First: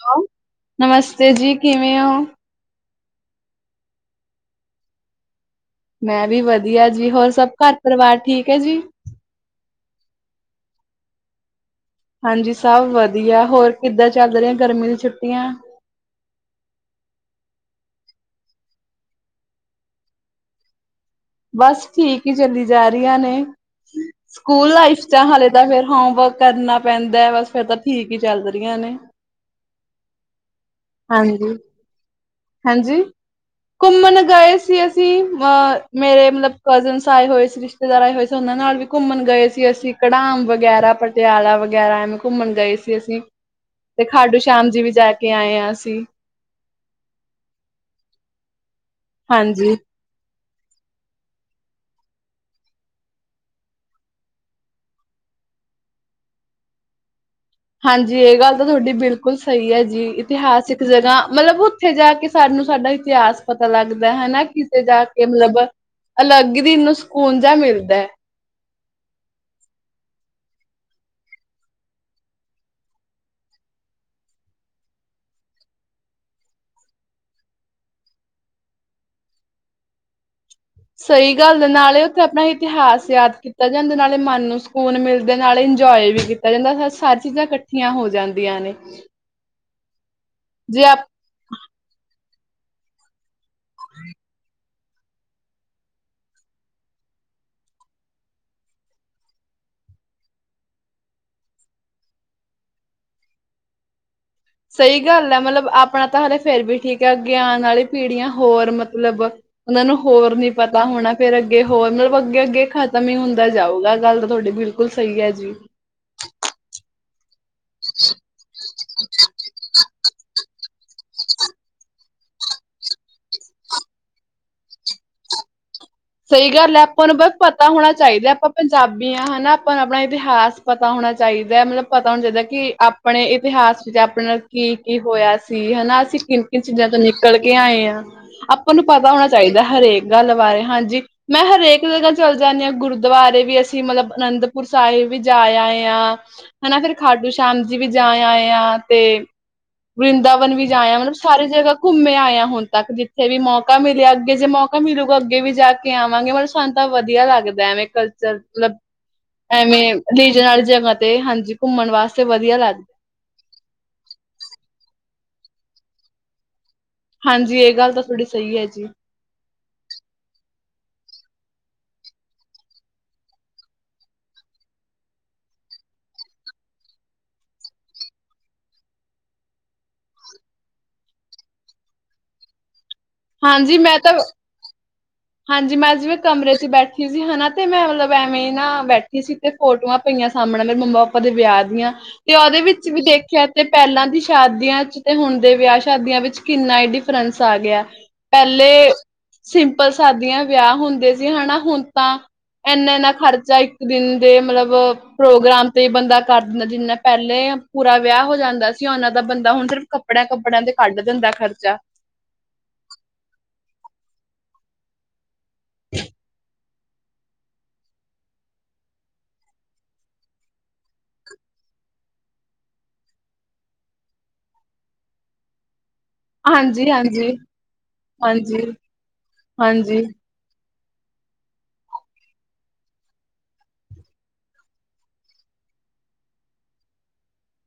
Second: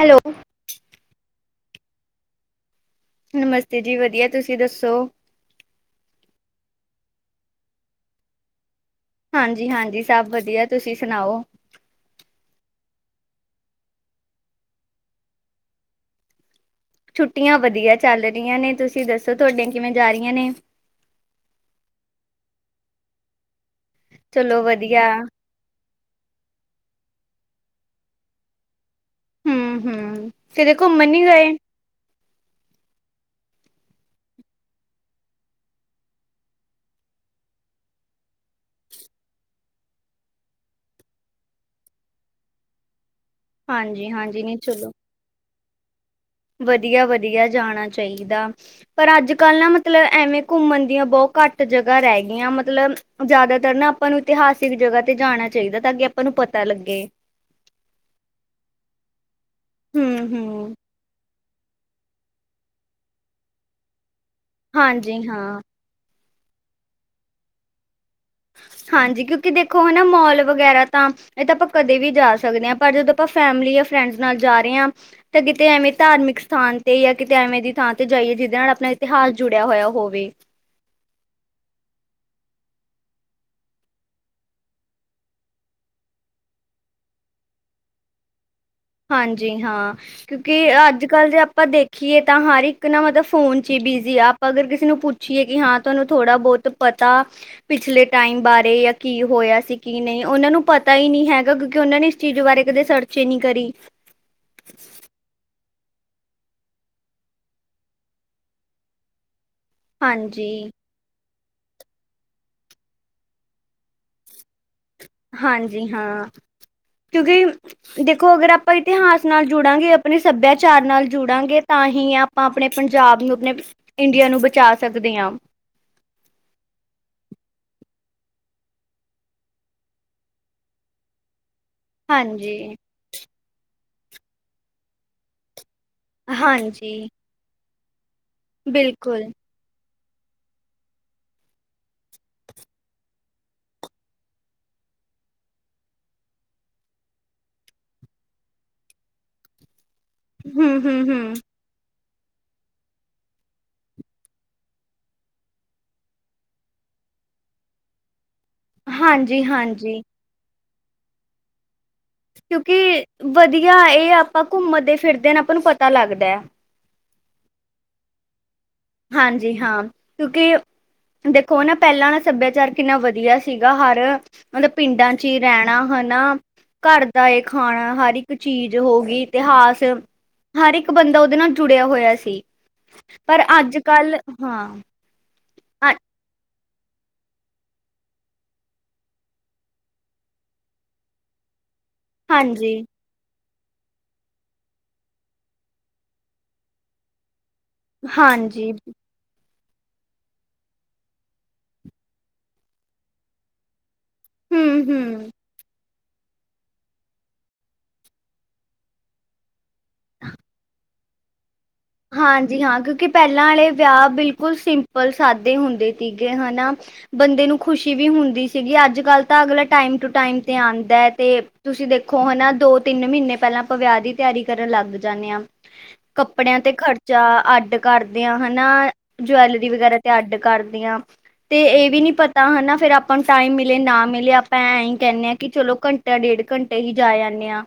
Hello ਨਮਸਤੇ ਜੀ ਕਿਵੇਂ ਓ? ਨਮਸਤੇ ਜੀ ਵਧੀਆ ਤੁਸੀਂ ਦੱਸੋ? ਮੈਂ ਵੀ ਵਧੀਆ ਜੀ ਹੋਰ ਸਭ ਘਰ ਪਰਿਵਾਰ ਠੀਕ ਐ ਜੀ। ਹਾਂਜੀ-ਹਾਂਜੀ ਸਭ ਵਧੀਆ ਤੁਸੀਂ ਸੁਣਾਓ? ਹਾਂਜੀ ਸਭ ਵਧੀਆ ਹੋਰ ਕਿੱਦਾਂ ਚੱਲ ਰੀਆਂ ਗਰਮੀ ਦੀ ਛੁੱਟੀਆਂ? ਛੁੱਟੀਆਂ ਵਧੀਆ ਚੱਲ ਰਈਆਂ ਨੇ ਤੁਸੀਂ ਦੱਸੋ ਤੁਹਾਡੀਆਂ ਕਿਵੇਂ ਜਾ ਰੀਆਂ ਨੇ? ਬਸ ਠੀਕ ਈ ਚੱਲੀ ਜਾ ਰੀਆਂ ਨੇ ਚਲੋ ਸਕੂਲ ਲਾਈਫ ਵਧੀਆ ਚ ਹਾਲੇ ਦਾ ਫ਼ਿਰ ਹੋਮਵਰਕ ਕਰਨਾ ਪੈਂਦਾ ਬਸ ਫਿਰ ਤਾਂ ਠੀਕ ਈ ਚੱਲ ਰੀਆਂ ਨੇ। ਹੂੰ-ਹੂੰ ਕਿਤੇ ਘੁੰਮਣ ਨੀ ਗਏ? ਹੈਂਜੀ ਘੁੰਮਣ ਗਏ ਸੀ ਅਸੀਂ ਅ ਮੇਰੇ ਮਤਲਬ ਕਜ਼ਨਸ ਆਏ ਹੋਏ ਸੀ, ਰਿਸ਼ਤੇਦਾਰ ਆਏ ਹੋਏ ਸੀ ਓਨਾਂ ਨਾਲ ਵੀ ਘੁੰਮਣ ਗਏ ਸੀ ਅਸੀਂ ਕਢਾਮ ਵਗੈਰਾ, ਪਟਿਆਲਾ ਵਗੈਰਾ ਐਵੇਂ ਘੁੰਮਣ ਗਏ ਸੀ ਅਸੀਂ ਤੇ ਹਾਂਜੀ ਖਾਟੂ ਹਾਂਜੀ ਨਹੀਂ ਸ਼ਾਮ ਜੀ ਵੀ ਜਾ ਕੇ ਆਏ ਆਂ ਅਸੀਂ। ਵਧੀਆ-ਵਧੀਆ ਜਾਣਾ ਚਾਈਦਾ ਪਰ ਅੱਜ ਕੱਲ੍ਹ ਨਾ ਹਾਂਜੀ। ਮਤਲਬ ਐਵੇਂ ਘੁੰਮਣ ਦੀਆਂ ਬੋਤ ਘੱਟ ਜਗ੍ਹਾ ਰੈ ਗਈਆਂ ਮਤਲਬ ਜਾਦਾਤਰ ਨਾ ਆਪਾਂ ਨੂੰ ਇਤਿਹਾਸਿਕ ਜਗ੍ਹਾ ਤੇ ਜਾਣਾ ਚਾਈਦਾ ਤਾਂ ਕੀ ਆਪਾਂ ਨੂੰ ਪਤਾ ਲੱਗੇ। ਹਾਂਜੀ ਏ ਗੱਲ ਤਾਂ ਤੁਹਾਡੀ ਬਿਲਕੁੱਲ ਸਈ ਆ ਜੀ ਹਮ ਹਮ ਇਤਿਹਾਸਿਕ ਜਗ੍ਹਾ ਮਤਲਬ ਉੱਥੇ ਜਾ ਕੇ ਸਾਨੂੰ ਸਾਡਾ ਇਤਿਹਾਸ ਪਤਾ ਲੱਗਦਾ ਹਨਾ ਕਿਸੇ ਜਾ ਹਾਂਜੀ ਕੇ ਹਾਂ ਮਤਲਬ ਅਲੱਗ ਦਿਲ ਨੂੰ ਸਕੂਨ ਜਾ ਮਿਲਦੈ। ਹਾਂਜੀ ਕਿਉਂਕਿ ਦੇਖੋ ਹਨਾ ਮੋਲ ਵਗੈਰਾ ਤਾਂ ਏ ਤਾਂ ਆਪਾਂ ਕਦੇ ਵੀ ਜਾ ਸਕਦੇ ਆ, ਪਰ ਜਦੋਂ ਆਪਾਂ ਫੈਮਲੀ ਜਾਂ ਫਰੈਂਡਸ ਨਾਲ ਜਾ ਰਏ ਆ ਤੇ ਕਿਤੇ ਐਵੇਂ ਧਾਰਮਿਕ ਸਥਾਨ ਤੇ, ਜਾਂ ਕਿਤੇ ਐਵੇਂ ਦੀ ਥਾਂ ਤੇ ਜਾਈਏ, ਜਿਦੇ ਨਾਲ ਆਪਣਾ ਇਤਿਹਾਸ ਜੁੜੇਆ ਹੋਏਆ ਹੋਵੇ। ਸਈ ਗੱਲ ਨਾਲੇ ਓੱਥੇ ਆਪਣਾ ਇਤਿਹਾਸ ਯਾਦ ਕੀਤਾ ਜਾਂਦਾ ਨਾਲੇ ਮਨ ਨੂੰ ਸਕੂਨ ਮਿਲਦੇ ਨਾਲੇ ਇੰਜੋਏ ਵੀ ਕੀਤਾ ਜਾਂਦਾ ਸਾਰੀ ਚੀਜ਼ਾਂ ਇਕੱ ਇਕੱਠੀਆਂ ਹੋ ਜਾਂਦੀਆਂ ਨੇ। ਹਾਂਜੀ ਹਾਂ ਕਿਉਂਕਿ ਜੇ ਆਪਾਂ ਅੱਜ -ਕੱਲ ਜੇ ਆਪਾਂ ਦੇਖੀਏ ਤਾਂ ਹਰ ਇੱਕ ਨਾ ਮਤਲਬ ਫੋਨ ਚ ਈ ਬਿਜੀ ਆ, ਆਪਾਂ ਅਗਰ ਕਿਸੇ ਨੂੰ ਪੁੱਛੀਏ ਕਿ ਹਾਂ ਤੁਆਨੂੰ ਥੋੜ੍ਹਾ ਬੋਤ ਪਤਾ ਪਿਛਲੇ ਟਾਈਮ ਬਾਰੇ ਜਾਂ ਕੀ ਹੋਇਆ ਸੀ, ਕੀ ਨੀ, ਓਨਾਂ ਨੂੰ ਪਤਾ ਈ ਨਹੀਂ ਹੈਗਾ ਕਿਉਂਕਿ ਓਨਾਂ ਨੇ ਚੀਜ਼ ਬਾਰੇ ਕਦੇ ਸਰਚ ਈ ਨਈ ਕਰੀ। ਸਈ ਗੱਲ ਐ ਮਤਲਬ ਆਪਣਾ ਤਾਂ ਹਾਲੇ ਫੇਰ ਵੀ ਠੀਕ ਆ, ਅੱਗੇ ਆਣ ਵਾਲੀ ਪੀੜ੍ਹੀਆਂ ਹੋਰ ਮਤਲਬ ਓਨਾਂ ਨੂੰ ਹੋਰ ਨੀ ਹਾਂਜੀ ਪਤਾ ਹੋਣਾ। ਫੇਰ ਅੱਗੇ ਹੋਰ ਮ-ਮਤਲਬ ਅੱਗੇ -ਅੱਗੇ ਖ਼ਤਮ ਈ ਹੁੰਦਾ ਜਾਊਗਾ, ਗੱਲ ਤਾਂ ਤੁਆਡੀ ਬਿਲਕੁਲ ਸਈ ਐ ਜੀ। ਜੀ ਹਾਂ ਕਿਉਂਕਿ ਦੇਖੋ ਅਗਰ ਆਪਾਂ ਇਤਿਹਾਸ ਨਾਲ ਜੁੜਾਂਗੇ, ਆਪਣੇ ਸੱਭਿਆਚਾਰ ਨਾਲ ਜੁੜਾਂਗੇ ਤਾਂ ਹੀ ਆਪ ਆਪਾਂ ਆਪਣੇ ਪੰਜਾਬ ਨੂੰ ਆਪਣੇ ਇੰਡੀਆ ਨੂੰ ਬਚਾ ਸਕਦੇ ਆ। ਸਈ ਗੱਲ ਐ, ਪਰ ਬਸ ਪਤਾ ਹੋਣਾ ਚਾਈਦਾ ਆਪਾਂ ਪੰਜਾਬੀ ਆ ਹਨਾ ਪਰ ਆਪਣਾ ਇਤਿਹਾਸ ਪਤਾ ਹੋਣਾ ਚਾਈਦਾ ਐ ਮਤਲਬ ਪਤਾ ਹੋਣਾ ਚਾਈਦਾ ਕੀ ਹਾਂਜੀ ਆਪਣੇ ਇਤਿਹਾਸ ਵਿੱਚ ਆਪਣੇ ਨਾਲ ਕੀ -ਕੀ ਹੋਇਆ ਸੀ ਹਨਾ। ਅਸੀਂ ਕਿੰਨ -ਕਿੰਨ ਚੀਜ਼ਾਂ ਹਾਂਜੀ ਤੋਂ ਨਿਕਲ ਕੇ ਆਏ ਆ, ਆਪਾਂ ਨੂੰ ਪਤਾ ਬਿਲਕੁਲ ਹੋਣਾ ਚਾਈਦਾ ਹਰੇਕ ਗੱਲ ਬਾਰੇ ਹਾਂਜੀ। ਮੈਂ ਹਰੇਕ ਜਗ੍ਹਾ ਚੱਲ ਜਾਂਨੇ ਆ ਗੁਰਦੁਆਰੇ ਵੀ ਅਸੀਂ ਮਤਲਬ ਅਨੰਦਪੁਰ ਸਾਹਿਬ ਵੀ ਜਾ ਆਏ ਆ। ਹਨਾ ਫੇਰ ਖਾਡੂ ਸ਼ਾਮ ਜੀ ਵੀ ਜਾ ਆਏ ਆ ਤੇ ਵਰੀਨਦਾਵਨ ਵੀ ਹਮ ਜਾ ਆਏ ਹਮ ਮਤਲਬ ਹਮ ਸਾਰੇ ਜਗ੍ਹਾ ਘੁੰਮੇ ਆਏ ਆ ਹੁਣ ਤੱਕ, ਜਿੱਥੇ ਵੀ ਮੌਕਾ ਮਿਲਿਆ ਅੱਗੇ ਜੇ ਮੌਕਾ ਮਿਲੁਗਾ ਅੱਗੇ ਵੀ ਜਾ ਕੇ ਕੇ ਆਵਾਂਗੇ, ਮਤਲਬ ਸਾਨੂੰ ਤਾਂ ਵਧੀੳਆ ਲੱਗਦਾ ਐਵੇਂ ਕਲਚਰ। ਮਤਲਬ ਹਾਂਜੀ ਐਵੇਂ ਹਾਂਜੀ ਰਿਜਨਲ ਜਗ੍ਹਾ ਤੇ ਹਾਂਜੀ ਘੁੰਮਣ ਵਾਸਤੇ। ਵਧੀਆ ਲੱਗਦਾ ਕਿਉਕਿ ਵਧੀਆ ਏ, ਏਹ ਆਪਾਂ ਘੁੰਮਦੇ ਫਿਰਦੇ ਆਪਾਂ ਨੂੰ ਪਤਾ ਲੱਗਦਾ। ਹਾਂਜੀ ਗੱਲ ਤਾਂ ਤੁਆਡੀ ਸਈ ਐ ਜੀ। ਹਾਂਜੀ ਹਾਂ ਕਿਉਂਕਿ ਦੇਖੋ ਨਾ ਪੇਲਾਂ ਦਾ ਸੱਭੇਆਚਾਰ ਕਿੰਨਾ ਵਧੀਆ ਸੀਗਾ ਹਰ ਮਤਲਬ ਪਿੰਡਾਂ ਚ ਈ ਰੈਣਾ ਹਨਾ? ਘਰ ਦਾ ਏ ਖਾਣਾ ਹਰ ਇੱਕ ਚੀਜ਼ ਹੋਗੀ ਇਤਿਹਾਸ ਹਰ ਇੱਕ ਬੰਦਾ ਓਦੇ ਨਾਲ ਜੁੜੇਆ ਹੋਏਆ ਸੀ, ਪਰ ਅੱਜ ਹਾਂਜੀ ਮੈਂ -ਕੱਲ ਤਾਂ ਹਾਂ ਹਾਂਜੀ ਅ ਮੈਂ ਜੀਵੇੈਂ ਕਮਰੇ ਚ ਬੈਠੀ ਸੀ ਹਨਾ ਤੇ ਮੈਂ ਮਤਲਬ ਐਵੇਂ ਨਾ ਬੈਠੀ ਸੀ। ਤੇ ਫੋਟਵਾ ਪਈਆਂ ਸਾਹਮਣੇ ਮੇਰੇ ਮੰਮਾ -ਪਾਪਾ ਦੇ ਵਿਆਹ ਦੀਆਂ ਤੇ ਉਹਦੇ ਹਾਂਜੀ, ਵਿੱਚ ਵੀ ਦੇਖੇਆ ਤੇ ਪੇਲਾਂ ਦੀ ਸ਼ਾਦੀਆਂ ' ਤੇ ਹੁਣ ਦੇ ਵਿਆਹ ਸ਼ਾਦੀਆਂ ਵਿੱਚ ਕਿੰਨਾ ਈ ਡਿਫਰੈਂਸ ਆ ਗੇਆ। ਹਾਂਜੀ, ਪੇਲੇ ਸਿੰ ਪਲ ਸ਼ਾਦੀਆਂ ਵਿਆਹ ਹੁੰਦੇ ਸੀ ਹਨਾ ਹੁਣ ਤਾਂ, ਏਨਾ- ਏਨਾ ਖਰਚਾ ਈ ਦਿਨ ਦੇ ਮਤਲਬ ਹੂੰ-ਹੂੰ। ਪ੍ਰੋਗਰਾਮ ਤੇ ਬੰਦਾ ਕਰ ਦਿੰਦਾ ਜਿੰਨਾ ਪੇਲੇ ਪੂਰਾ ਵਿਆਹ ਹੋ ਜਾਂਦਾ ਸੀ ਓਨਾਂ ਤਾ ਬੰਦਾ ਹੁਣ ਸਿਰਫ ਕੱਪੜੇਆਂ- ਕੱਪੜੇਆਂ ਤੇ ਕੱਢ ਦਿੰਦਾ ਖਰਚਾ। ਹਾਂਜੀ ਹਾਂ ਕਿਉਂਕਿ ਪਹਿਲਾਂ ਵਾਲੇ ਵਿਆਹ ਬਿਲਕੁਲ ਸਿੰਪਲ ਸਾਦੇ ਹੁੰਦੇ ਸੀਗੇ ਹਨਾ? ਬੰਦੇ ਨੂੰ ਖੁਸ਼ੀ ਵੀ ਹੁੰਦੀ ਸੀਗੀ ਅੱਜ -ਕੱਲ ਤਾਂ ਅਗਲਾ ਟਾਈਮ ਟੂ ਟਾਈਮ ਤੇ ਆਂਦਾ ਐ ਤੇ ਤੁਸੀਂ ਦੇਖੋ ਹਨਾ ਦੋ ਤਿੰਨ -ਮੀਨੇ ਪੇਲਾਂ ਆਪਾ ਵਿਆਹ ਦੀ ਤਿਆਰੀ ਕਰਨ ਲੱਗ ਜਾਂਨੇ ਆ। ਕੱਪੜੇਆਂ ਤੇ ਹਾਂਜੀ ਖ਼ਰਚਾ ਹਾਂਜੀ ਅੱਡ ਕਰਦੇ ਆ ਹਾਂਜੀ ਹਨਾ ਜਵੈਲਰੀ ਵਗੈਰਾ ਹਾਂਜੀ ਤੇ ਅੱਡ ਕਰਦੇਆਂ ਤੇ ਇਹ ਵੀ ਨੀ ਪਤਾ ਹਨਾ ਫੇਰ ਆਪਾਂ ਨੂੰ ਟਾਈਮ ਮਿਲੇ ਨਾ ਮਿਲੇ ਆਪਾਂ ਐ ਹੀ ਕਹਿੰਨੇ ਆ ਕਿ ਚਲੋ ਘੰ ਜਾਂ ਡੇਢ ਘੰਟੇ ਹੀ ਜਾ ਜਾਂਨੇ ਆ।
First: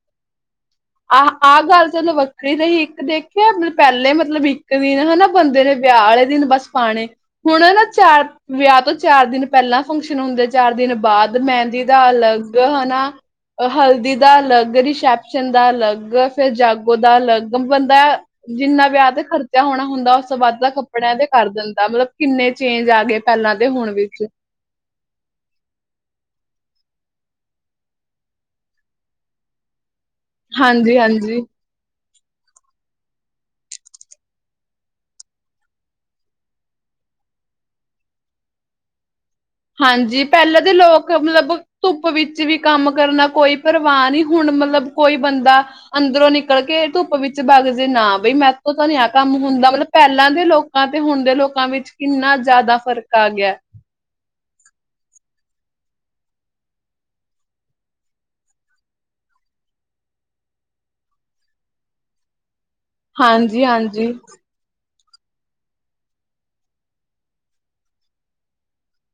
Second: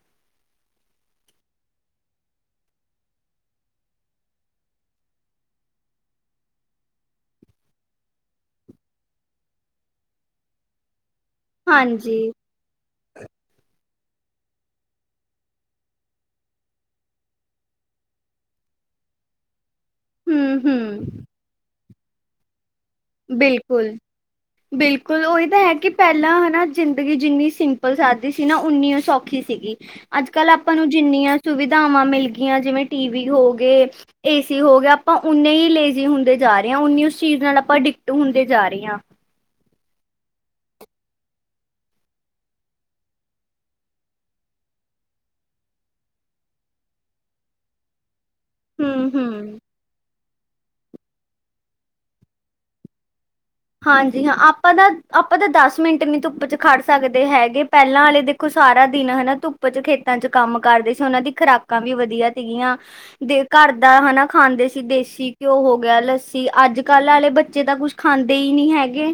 ਆਹ ਆਹ ਗੱਲ ਚਲੋ ਵੱਖਰੀ ਰਹੀ ਇੱਕ ਦੇਖਿਆ ਪਹਿਲੇ ਮਤਲਬ ਇੱਕ ਦਿਨ ਹਨਾ ਬੰਦੇ ਨੇ ਵਿਆਹ ਵਾਲੇ ਦਿਨ ਬਸ ਪਾਣੇ ਹੁਣ ਨਾ ਚਾਰ, ਵਿਆਹ ਤੋਂ ਚਾਰ ਦਿਨ ਪਹਿਲਾਂ ਫੰਕਸ਼ਨ ਹੁੰਦੇ ਚਾਰ ਦਿਨ ਬਾਅਦ। ਮਹਿੰਦੀ ਦਾ ਹਾਂਜੀ ਅਲੱਗ ਹਨਾ, ਹਲਦੀ ਦਾ ਅਲੱਗ ਰਿਸੈਪਸ਼ਨ ਦਾ ਅਲੱਗ ਫੇਰ ਜਾਗੋ ਦਾ ਅਲੱਗ ਬੰਦਾ ਜਿੰਨਾ ਵਿਆਹ ਤੇ ਖਰ ਚਾ ਹੋਣਾ ਹੁੰਦਾ ਉਸ ਤੋਂ ਹੂੰ ਬਾਅਦ ਤਾਂ ਕੱਪੜਿਆਂ ਹੂੰ ਤੇ ਕਰ ਦਿੰਦਾ ਮਤਲਬ ਕਿੰਨੇ ਚੇਂਜ ਆ ਗਏ ਪਹਿਲਾਂ ਤੇ ਬਿਲਕੁਲ। ਹੁਣ ਵਿੱਚ ਬਿਲਕੁਲ ਉਹੀ ਤਾਂ ਹੈ ਕਿ ਪਹਿਲਾਂ ਹਨਾ ਜ਼ਿੰਦਗੀ ਜਿੰਨੀ ਸਿੰਪਲ ਸਾਦੀ ਸੀ ਨਾ ਓਨੀਓ ਸੌਖੀ ਸੀਗੀ। ਅੱਜਕੱਲ੍ਹ ਆਪਾਂ ਨੂੰ ਹਾਂਜੀ ਜਿੰਨੀਆਂ ਹਾਂਜੀ ਸੁਵਿਧਾਵਾਂ ਮਿਲ ਗਈਆਂ ਜਿਵੇਂ ਟੀਵੀ ਹੋਗੇ ਏਸੀ ਹੋ ਗਿਆ ਆਪਾਂ ਓਨੇ ਹੀ ਲੇਜ਼ੀ ਹੁੰਦੇ ਜਾ ਰਹੇ ਆ ਓਨੀ ਉਸ ਚੀਜ਼ ਨਾਲ ਆਪਾਂ ਡਿਕ ਟ ਹੁੰਦੇ ਜਾ ਰਹੇ ਆ। ਹਾਂਜੀ ਪਹਿਲਾਂ ਦੇ ਲੋਕ ਮਤਲਬ ਧੁੱਪ ਵਿੱਚ ਵੀ ਕੰਮ ਕਰਨਾ ਕੋਈ ਪਰਵਾਹ ਨੀ ਹੁਣ ਮਤਲਬ ਕੋਈ ਬੰਦਾ ਅੰਦਰੋਂ ਨਿਕਲ ਕੇ ਧੁੱਪ ਵਿੱਚ ਬਗ ਜੇ ਨਾ ਬਈ ਮੈਂਥੋ ਤਾਂ ਨਾ ਆਹ ਕੰਮ ਹੂੰ-ਹੂੰ। ਹੁੰਦਾ ਮਤਲਬ ਪਹਿਲਾਂ ਦੇ ਲੋਕਾਂ ਤੇ ਹੁਣ ਦੇ ਲੋਕਾਂ ਵਿੱਚ ਕਿੰਨਾ ਜ਼ਿਆਦਾ ਫ਼ਰਕ ਆ ਗਿਆ। ਹਾਂਜੀ ਹਾਂ ਆਪਾਂ ਤਾਂ, ਆਪਾਂ ਤਾਂ ਦਸ ਮਿੰਟ ਨੀ ਧੁੱਪ 'ਚ ਖੜ ਸਕਦੇ ਹੈਗੇ ਪਹਿਲਾਂ ਵਾਲੇ ਦੇ ਖੋ ਸਾਰਾ ਦਿਨ ਹਨਾ ਧੁੱਪ 'ਚ ਖੇਤਾਂ ਚ ਕੰਮ ਕਰਦੇ ਸੀ ਉਹਨਾਂ ਦੀ ਖੁਰਾਕਾਂ ਵੀ ਵਧੀਆ ਸੀਗੀਆਂ। ਹਾਂਜੀ ਘਰ ਦਾ ਹਾਂਜੀ ਹਨਾ ਖਾਂਦੇ ਸੀ ਦੇਸੀ ਘਿਉ ਹੋ ਗਿਆ, ਲੱਸੀ ਅੱਜਕੱਲ ਆਲੇ ਬੱਚੇ ਤਾਂ ਕੁਛ ਖਾਂਦੇ ਹੀ ਨੀ ਹੈਗੇ।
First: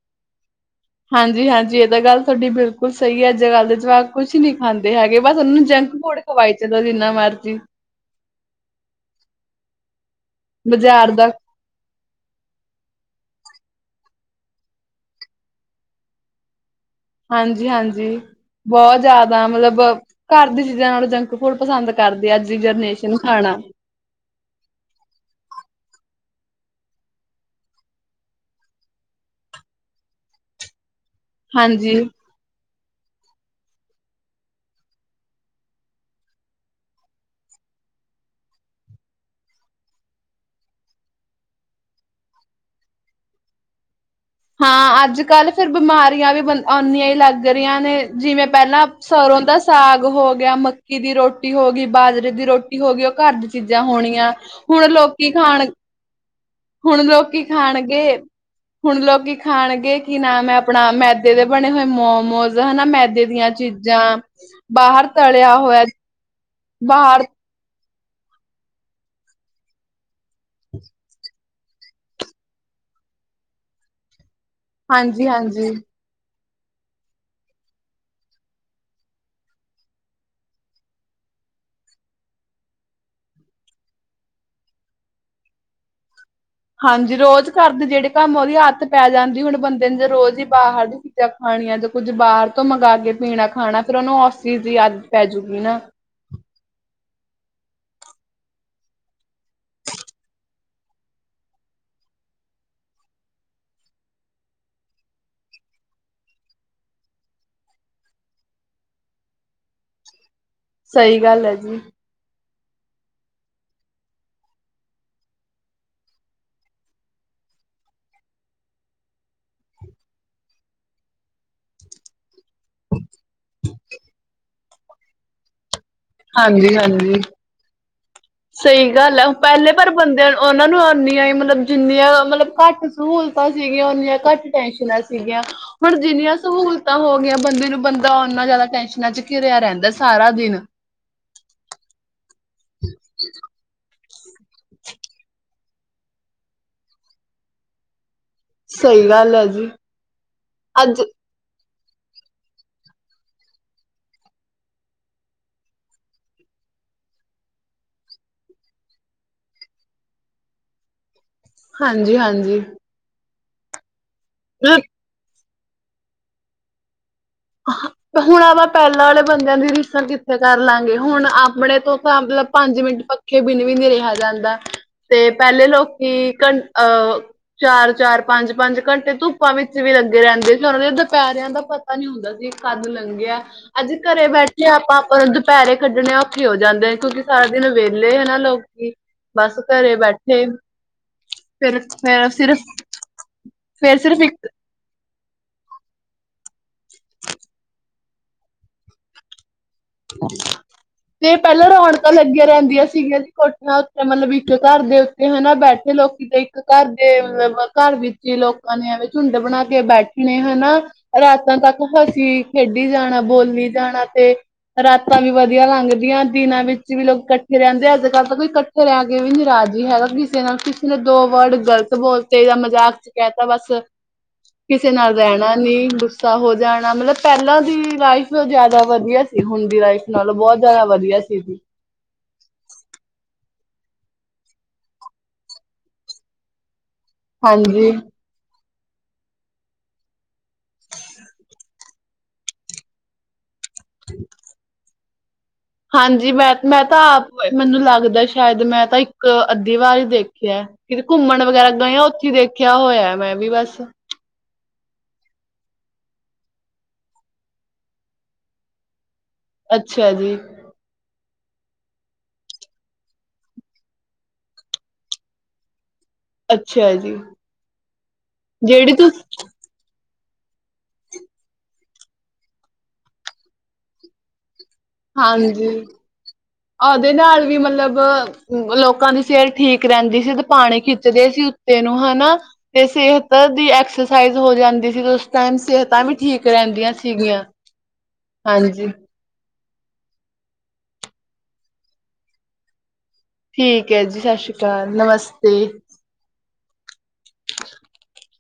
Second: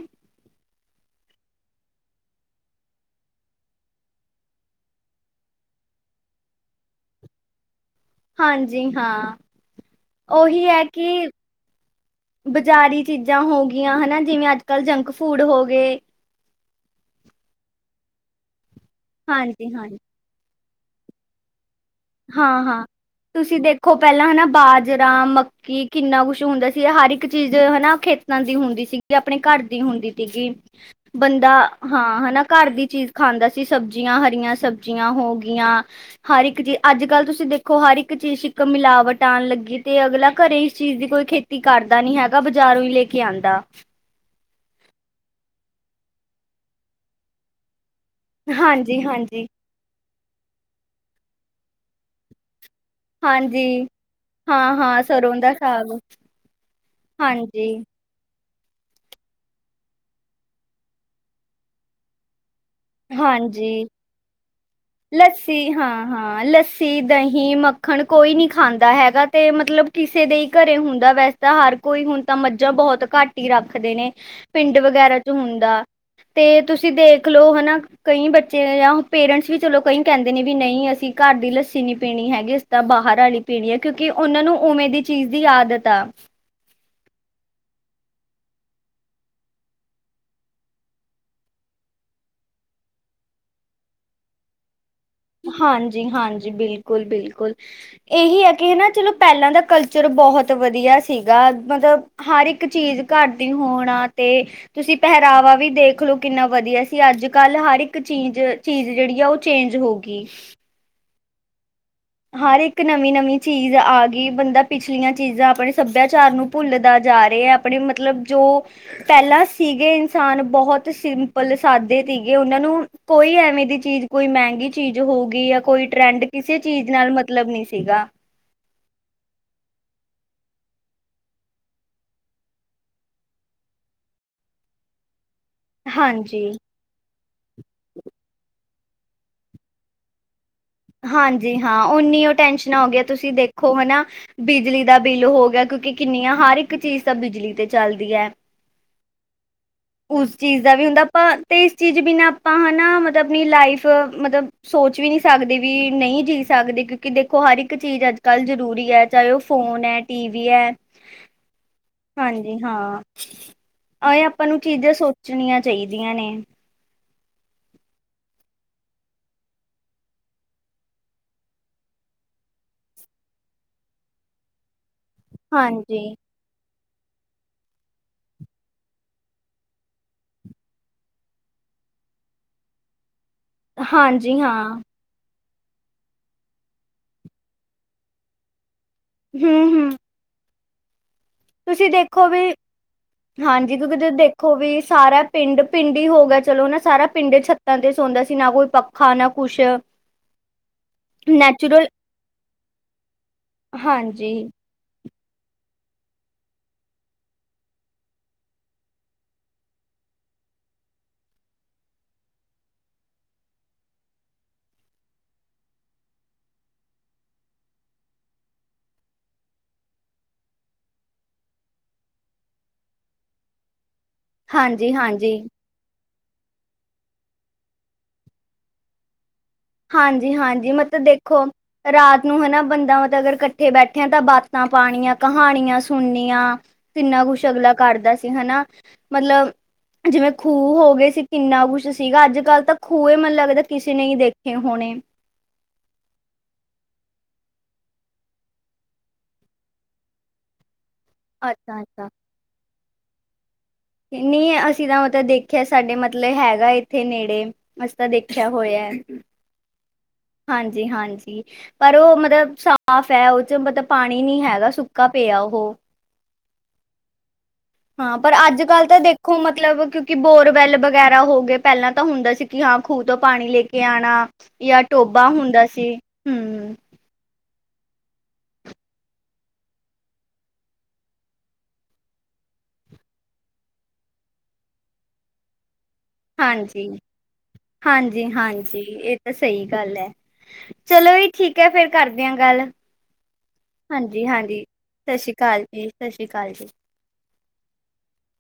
ਹਾਂਜੀ-ਹਾਂਜੀ ਇਹ ਤਾਂ ਗੱਲ ਤੁਹਾਡੀ ਬਿਲਕੁਲ ਸਹੀ ਐ ਅੱਜਕੱਲ ਦੇ ਜਵਾਕ ਕੁਛ ਨੀ ਖਾਂਦੇ ਹੈਗੇ ਬਸ ਉਹਨਾਂ ਨੂੰ ਜੰਕ ਫੂਡ ਖਵਾਈ ਚੱਲੋ ਜਿਨਾਂ ਮਰਜੀ। ਹਾਂਜੀ ਹਾਂ, ਉਹੀ ਐ ਬਾਜ਼ਾਰ ਕਿ ਦਾ ਬਜ਼ਾਰੀ ਚੀਜ਼ਾਂ ਹੋਗੀਆਂ ਹਨਾ ਜਿਵੇਂ ਅੱਜਕੱਲ੍ਹ ਜੰਕ ਫੂਡ ਹੋ ਗਏ ਹਾਂਜੀ-ਹਾਂਜੀ, ਬਹੁਤ ਜ਼ਿਆਦਾ ਹਾਂਜੀ ਮਤਲਬ ਹਾਂ ਘਰ ਦੀ ਚੀਜ਼ਾਂ ਨਾਲੋਂ ਜੰਕ ਫੂਡ ਪਸੰਦ ਕਰਦੇ ਆ ਅੱਜ ਦੀ ਜਨਰੇਸ਼ਨ ਖਾਣਾ। ਵੇਖੋ ਪਹਿਲਾਂ ਹਨਾ ਬਾਜਰਾ, ਮੱ ਕੀ ਕਿੰਨਾ ਕੁਛ ਹੁੰਦਾ ਸੀ ਹਰ ਇੱਕ ਚੀਜ਼ ਹਨਾ ਖੇਤਾਂ ਦੀ ਹੁੰਦੀ ਸੀਗੀ ਆਪਣੇ ਘਰ ਦੀ ਹੁੰਦੀ ਸੀਗੀ। ਬੰਦਾ, ਹਾਂਜੀ। ਹਾਂ ਹਨਾ ਘਰ ਦੀ ਚੀਜ਼ ਖਾਂਦਾ ਸੀ ਸਬਜ਼ੀਆਂ ਹਰੀਆਂ ਸਬਜ਼ੀਆਂ ਹੋ ਗੀਆਂ, ਹਰ ਇੱਕ ਚੀਜ ਅੱਜਕੱਲ੍ਹ ਤੁਸੀਂ ਦੇਖੋ ਹਰ ਇੱਕ ਚੀਜ਼ ਇੱਕ ਮਿਲਾਵਟ ਆਣ ਲੱਗੀ ਤੇ ਅਗਲਾ ਘਰੇ ਇਸ ਚੀਜ਼ ਦੀ ਕੋਈ ਖੇ ਤੀ ਕਰਦਾ ਨੀ ਹੈਗਾ ਬਾਜ਼ਾਰੋਂ ਈ ਲੈ ਕੇ ਆਂਦਾ। ਹਾਂ ਅੱਜਕੱਲ ਫਿਰ ਬਿਮਾਰੀਆਂ ਵੀ ਆਉਂਨੀਆਂ ਈ ਲੱਗ ਰਹੀਆਂ ਨੇ। ਜਿਵੇਂ ਪਹਿਲਾਂ ਸਰ੍ਹੋਂ ਹਾਂਜੀ-ਹਾਂਜੀ, ਦਾ ਸਾਗ ਹੋ ਗਿਆ, ਮੱਕੀ ਦੀ ਰੋਟੀ ਹੋ ਗਈ, ਬਾਜਰੇ ਦੀ ਰੋ ਟੀ ਹੋ ਗਈ ਉਹ ਘਰ ਦੀ ਹਾਂਜੀ ਚੀਜ਼ਾਂ ਹੋਣੀਆਂ, ਹੁਣ ਹਾਂ-ਹਾਂ ਲੋਕੀ ਸਰੋਂ ਦਾ ਖਾਣ ਸਾਗ ਹੁਣ ਲੋਕੀ ਖਾਣਗੇ- ਹੁਣ ਲੋਕ ਖਾਣਗੇ ਕੀ ਨਾਮ ਹੈ ਆਪਣਾ ਮੈਦੇ ਦੇ ਬਣੇ ਹੋਏ ਮੋਮੋਜ। ਹਨਾ ਮੈਦੇ ਦੀਆਂ ਹਾਂਜੀ-ਹਾਂਜੀ। ਚੀਜ਼ਾਂ, ਬਾਹਰ ਤਲਿਆ ਹੋਇਆ ਹਾਂ ਲੱਸੀ, ਬਾਹਰ ਦਹੀਂ, ਮੱ ਖਣ ਕੋਈ ਨਾ ਖਾਂਦਾ ਹੈਗਾ ਤੇ ਮਤਲਬ ਕਿਸੇ ਦੇ ਹੀ ਘਰੇ ਹੁੰਦਾ ਵੈਸੇ ਤਾਂ ਹਰ ਕੋਈ ਹੁਣ ਤਾਂ ਮੱਝਾਂ ਬਹੁਤ ਘੱਟ ਈ ਰੱਖਦੇ ਨੇ ਪਿੰਡ ਵਗੈਰਾ 'ਚ ਹਾਂਜੀ-ਹਾਂਜੀ। ਹੁੰਦਾ। ਤੇ ਤੁਸੀਂ ਦੇਖ ਲਓ ਹਨਾ ਕਈ ਬੱਚੇ ਜਾਂ ਪੇਰੈਂਟਸ ਵੀ ਚਲੋ ਕਈ ਕਹਿੰਦੇ ਨੇ ਵੀ ਨਹੀਂ ਅਸੀਂ ਘਰ ਦੀ ਲੱਸੀ ਨੀ ਪੀਣੀ ਹੈਗੀ ਅਸ ਤਾਂ ਬਾਹਰ ਆਲੀ ਪੀਣੀ ਏ ਕਿਉਂਕਿ ਉਹਨਾਂ ਨੂੰ ਉਵੇਂ ਦੀ ਚੀਜ਼ ਦੀ ਆਦਤ ਆ। ਹਾਂਜੀ ਰੋਜ਼ ਕਰਦੇ ਜੇੜੇ ਕੰਮ ਉਦੀ ਆਦਤ ਪੈ ਜਾਂਦੀ ਹੁਣ ਬੰਦੇ ਨੂੰ ਜ ਰੋਜ਼ ਈ ਬਾਰ 'ਚ ਖਾਣੀਆਂ ਜਾਂ ਕੁਝ ਬਾਰ ਤੋਂ ਮੰਗ ਕੇ ਪੀਣਾ ਖਾਣਾ ਫਿਰ ਉਨੂੰ ਉਸ ਦੀ ਆਦਤ ਪੈਜੂਗੀ ਨਾ। ਜੀ ਹਾਂਜੀ ਬਿਲਕੁਲ-ਬਿਲਕੁਲ ਇਹੀ ਹੈ ਕਿ ਹਨਾ ਚਲੋ ਪੈਲਾਂ ਦਾ ਕਲਚਰ ਬਹੁਤ ਵਧੀਆ ਸੀਗਾ ਮਤਲਬ ਹਰ ਇੱਕ ਚੀਜ਼ ਘਰ ਦੀ ਹੋਣਾ ਤੇ ਤੁਸੀਂ ਪਹਿਰਾਵਾ ਵੀ ਦੇਖਲੋ ਕਿੰਨਾ ਵਧੀਆ ਸੀ ਅੱਜ ਕੱਲ੍ਹ ਹਰ ਇੱਕ ਚੀਜ਼-ਚੀਜ਼ ਜੇੜੀ ਆ ਓ ਚੇਂਜ ਹੋ ਗਈ। ਕੀਫ ਸਈ ਗੱਲ ਹੈ ਜੀ। ਹਰ ਇੱਕ ਨਵੀ-ਨਵੀ ਚੀਜ਼ ਆ ਗਈ ਬੰਦਾ ਪਿਛਲੀਆਂ ਚੀਜ਼ਾਂ ਆਪਣੇ ਸੱਭਿਆਚਾਰ ਨੂੰ ਭੁੱਲਦਾ ਜਾ ਰਿਆ ਐ ਆਪਣੇ ਮਤਲਬ ਜੋ ਪੈਲਾਂ ਸੀਗੇ ਇਨਸਾਨ ਬਹੁਤ ਸੀ। ਬਲ ਸਾਦੇ ਸੀਗੇ ਉਨਾਂ ਨੂੰ ਕੋਈ ਐਵੇਂ ਦੀ ਚੀਜ਼ ਕੋਈ ਮੈਂਗੀ ਚੀਜ਼ ਹੋ ਗਈ ਜਾਂ ਕੋਈ ਟਰੈਂਡ ਕਿਸੇ ਚੀਜ਼ ਨਾਲ ਮਤਲਬ ਨੀ ਸੀਗਾ। ਸਈ ਗੱਲ ਐ ਪੈਲੇ ਪਰ ਬੰਦਿਆਂ ਉਨਾਂ ਨੂੰ ਨੀਆਂ ਹੀ ਮਤਲਬ ਜਿੰਨੀਆਂ ਮਤਲਬ ਘੱਟ ਸਹੂਲਤਾਂ ਸੀਗੀਆਂ ਓਨੀਆਂ ਘੱਟ ਟੈਨਸ਼ਨਾਂ ਸੀਗੀਆਂ। ਹੁਣ ਜਿੰਨੀਆਂ ਹਾਂਜੀ ਸਹੂਲਤਾਂ ਹੋ ਗਈਆਂ ਬੰਦੇ ਨੂੰ ਬੰਦਾ ਓਨਾ ਜਾਦਾ ਟੈਂਸ਼ਨਾਂ 'ਚ ਘਿਰਿਆ ਰੈਂਦਾ ਸਾਰਾ ਦਿਨ ਹਾਂਜੀ ਹਾਂ ਓਨੀ ਓ ਟੈਸ਼ਨਾਂ ਹੋਗੀਆਂ ਤੁਸੀ ਦੇਖੋ ਹਨਾ। ਬਿਜਲੀ ਦਾ ਬਿੱਲ ਹੋ ਗਿਆ ਕਿਉਂਕਿ ਕਿੰਨੀਆਂ ਹਰ ਇੱਕ ਚੀਜ਼ ਤਾਂ ਬਿਜਲੀ ਤੇ ਚੱਲਦੀ ਐ। ਸਈ ਗੱਲ ਐ ਜੀ। ਉਸ ਚੀਜ਼ ਦਾ ਵੀ ਅੱਜ ਹੁੰਦਾ ਆਪਾਂ ਤੇ ਇਸ ਚੀਜ਼ ਬਿਨਾਂ ਆਪਾਂ ਹਨਾ ਮਤਲਬ ਆਪਣੀ ਲਾਈਫ ਮਤਲਬ ਸੋਚ ਵੀ ਨਈ ਸਕਦੇ ਵੀ ਨਈ ਜੀ ਸਕਦੇ ਕਿਉਂਕਿ ਦੇਖੋ ਹਰ ਇੱਕ ਚੀਜ਼ ਅੱਜ ਕੱਲ੍ਹ ਜ਼ਰੂਰੀ ਐ ਚਾਹੇ ਓ ਫੋਨ ਐ। ਟੀ ਵੀ ਐ। [inaudible] ਹਾਂਜੀ ਹਾਂ ਐਂ ਆਪਾਂ ਨੂੰ ਮਤਲਬ ਚੀਜ਼ਾਂ ਸੋਚ ਪੁੱਛਣੀਆਂ ਚਾਈਦੀਆਂ ਨੇ। [inaudible] ਹੁਣ ਆਪਾਂ ਪੈਲਾਂ ਆਲੇ ਬੰਦਿਆਂ ਦੀ ਰੀਸਲ ਕਿੱਥੇ ਕਰ ਲਾਂਗੇ ਹੁਣ ਆਪਣੇ ਤੋਂ ਮਤਲਬ ਪੰਜ ਮਿੰਟ ਪੱਖੇ ਬਿਨ ਵੀ ਨਈ ਰਿਆ ਜਾਂਦਾ ਤੇ ਪੈਲੇ ਹਾਂਜੀ ਲੋਕੀ ਘੰ ਅ ਚਾਰ-ਚਾਰ ਪੰਜ-ਪੰਜ ਘੰਟੇ ਧੁੱਪਾਂ ਵਿੱਚ ਵੀ ਲੱਗੇ ਰੈਂਦੇ ਸੀ ਉਨਾਂ ਨੇ ਦੁਪੈਰਿਆਂ ਦਾ ਪਤਾ ਨੀ ਹੁੰਦਾ ਸੀ। ਕੱਦ ਲੰਘਿਆ ਅੱਜ ਘਰੇ ਹਾਂਜੀ ਬੈਠੇ ਹਾਂ ਆਪਾਂ ਦੁਪੈਰੇ ਖੱਡਣੇ ਔਖੇ ਹੋ ਜਾਂਦੇ ਨੇ ਕਿਉਂਕਿ ਸਾਰਾ ਦਿਨ ਵੇਲੇ ਹੈ ਨਾ ਲੋਕੀ ਬਸ ਹੂੰ ਹੂੰ ਘਰੇ ਬੈਠੇ ਫਿਰ ਤੁਸੀਂ ਦੇਖੋ ਫਿਰ ਵੀ ਸਿਰਫ ਹਾਂਜੀ ਕਿਉਂਕਿ ਫੇਰ ਤੁ ਸਿਰਫ ਇੱਕ ਦੇਖੋ ਵੀ ਸਾਰਾ ਪਿੰਡ-ਪਿੰਡ ਹੀ ਹੋ ਗਿਆ ਚਲੋ ਨਾ ਸਾਰਾ ਪਿੰਡ ਛੱਤਾਂ ਤੇ ਸੌਂਦਾ ਸੀ ਨਾ ਕੋਈ ਪੱਖਾ ਨਾ ਕੁਛ ਤੇ ਪੈਲਾਂ ਨੈਚੁਰਲ ਰੌਣਕਾਂ ਲੱਗੀਆਂ ਰੈਂਦੀਆਂ ਸੀਗੀਆਂ ਕੋਠਿਆਂ ਉੱਥੇ ਮਤਲਬ ਹਾਂਜੀ ਇੱਕ ਘਰ ਦੇ ਉੱਤੇ ਹਨਾ ਬੈਠੇ ਲੋਕੀ ਤੇ ਇੱਕ ਘਰ ਦੇ ਘਰ ਵਿੱਚ ਹੀ ਲੋਕ ਬੰੰਦੇ ਐਂਵੇ ਝੁੰਡ ਬਣਾ ਕੇ ਬੈਠਦੇ ਹਨਾ ਰਾਤਾਂ ਤੱਕ ਹੱਸੀ ਖੇਡੀ ਜਾਣਾ ਬੋਲੀ ਜਾਣਾ ਤੇ ਰਾਤਾਂ ਵੀ ਵਧੀਆ ਲੰਘਦੀਆਂ ਦਿਨਾਂ ਵਿੱਚ ਵੀ ਲੋਕ ਕੱਠੇ ਰੈਂਦੇ ਅੱਜ ਕੱਲ੍ਹ ਤਾਂ ਕੋਈ ਕੱਠੇ ਘਰ ਆ ਕੇ ਵੀ ਰਾਜੀ ਹੀ ਹੈਗਾ ਕਿਸੇ ਨਾਲ ਕਿਸੇ ਨੇ ਦੋ ਵਰਡ ਗਲਤ ਬੋਲਦੇ ਜਾਂ ਮਜ਼ਾਕ ਕੈ ਤਾ ਬਸ ਕਿਸੇ ਹਾਂਜੀ ਨਾਲ ਹਾਂਜੀ ਰੈਂਣਾ ਨੀ। ਹੋ ਜਾਣਾ ਮਤਲਬ ਪੈਲਾਂ ਦੀ ਲਾਈਫ ਜਾਦਾ ਵਧੀਆ ਸੀ ਹੁਣ ਦੀ ਲਾਈਫ ਨਾਲੋਂ ਹਾਂਜੀ ਬਹੁਤ ਹਾਂਜੀ ਜਾਦਾ ਮਤਲਬ ਵਧੀਆ ਦੇਖੋ ਸੀਗੀ। ਰਾਤ ਨੂੰ ਹਨਾ ਬੰਦਾ ਮਤਲਬ ਅਗਰ ਕੱਠੇ ਬੈਠਿਆ ਤਾਂ ਬਾਤਾਂ ਪਾਣੀਆਂ ਕਹਾਣੀਆਂ ਸੁਣਨੀਆਂ। ਕਿੰਨਾ ਕੁਛ ਅਗਲਾ ਹਾਂਜੀ। ਕਰਦਾ ਸੀ ਹਨਾ ਮਤਲਬ ਜਿਵੇਂ ਖੂਹ ਹੋ ਗਏ ਸੀ ਕਿੰਨਾ ਕੁਛ ਸੀਗਾ ਅੱਜ ਕੱਲ੍ਹ ਤਾਂ ਖੂਹ ਮਤ ਲੱਗਦਾ। ਕਿਸੇ ਨਹੀ ਦੇਖੇ ਹੋਣੇ। ਹਾਂਜੀ, ਮੈਂ-ਮੈਂ ਤਾਂ ਆਪ ਮੈਨੂੰ ਲੱਗਦਾ ਸ਼ਾਇਦ ਮੈਂ ਤਾਂ ਇੱਕ ਅੱਧੀ ਵਾਰ ਹੀ ਦੇਖਿਆ। ਕਿਤੇ ਘੁੰਮਣ ਵਗੈਰਾ ਅੱਛਾ ਅੱਛਾ ਗਏ ਹੋਏ, ਉੱਥੇ ਦੇਖਿਆ ਹੋਇਆ ਮੈਂ ਵੀ ਬਸ। ਨੀ ਅਸੀਂ ਤਾਂ ਮਤਲਬ ਦੇਖਿਆ ਸਾਡੇ ਮਤਲਬ ਹੈਗਾ ਇੱਥੇ ਨੇੜੇ। ਅਸੀ ਤਾਂ ਦੇਖਿਆ ਹੋਇਆ। ਅੱਛਾ ਜੀ। ਹਾਂਜੀ-ਹਾਂਜੀ। ਪਰ ਉਹ ਮਤਲਬ ਸਾਫ ਹੈ ਉਹ ਚ ਮਤਲਬ ਪਾਣੀ ਨੀ ਹੈਗਾ ਸੁੱਕਾ ਪਿਆ ਉਹ। ਅੱਛਾ ਜੀ। ਹਾਂ, ਪਰ ਅੱਜ-ਕੱਲ੍ਹ ਜਿਹੜੀ ਤੇ ਦੇਖੋ ਤੁਸੀਂ, ਮਤਲਬ ਕਿਉਂ ਕਿ ਬੋਰਵੈਲ ਵਗੈਰਾ ਹੋ ਗਏ ਪਹਿਲਾਂ ਤਾਂ ਹੁੰਦਾ ਸੀ ਕਿ ਹਾਂ ਖੂਹ ਤੋਂ ਪਾਣੀ ਲੈ ਕੇ ਆਣਾ ਯਾ ਟੋਬਾ ਹੁੰਦਾ ਹਾਂਜੀ। ਸੀ, ਹੂੰ। ਉਹਦੇ ਨਾਲ ਵੀ ਮਤਲਬ ਲੋਕਾਂ ਦੀ ਸਿਹਤ ਠੀਕ ਰਹਿੰਦੀ ਸੀ ਤੇ ਪਾਣੀ ਖਿੱਚਦੇ ਸੀ ਉੱਤੇ ਨੂੰ ਹਨਾ। ਤੇ ਸਿਹਤ ਦੀ ਐਕਸਰਸਾਈਜ਼ ਹੋ ਜਾਂਦੀ ਸੀ ਤੇ ਉਸ ਟਾਈਮ ਸਿਹਤਾਂ ਵਿ ਠੀਕ ਹਾਂਜੀ ਰਹਿੰਦੀਆਂ ਸੀਗੀਆ, ਹਾਂਜੀ ਹਾਂਜੀ। ਇਹ ਸਹੀ ਗੱਲ ਐ, ਚਲੋ ਵੀ ਠੀਕ ਐ ਫੇਰ ਕਰਦੇ ਆ ਗੱਲ। ਠੀਕ ਹੈ ਜੀ ਸਤਿ ਸ਼੍ਰੀ ਹਾਂਜੀ-ਹਾਂਜੀ, ਅਕਾਲ ਸਤਿ ਸ੍ਰੀ ਅਕਾਲ ਨਮਸਤੇ ਜੀ, ਸਤਿ ਸ੍ਰੀ ਅਕਾਲ ਜੀ। [unintelligible]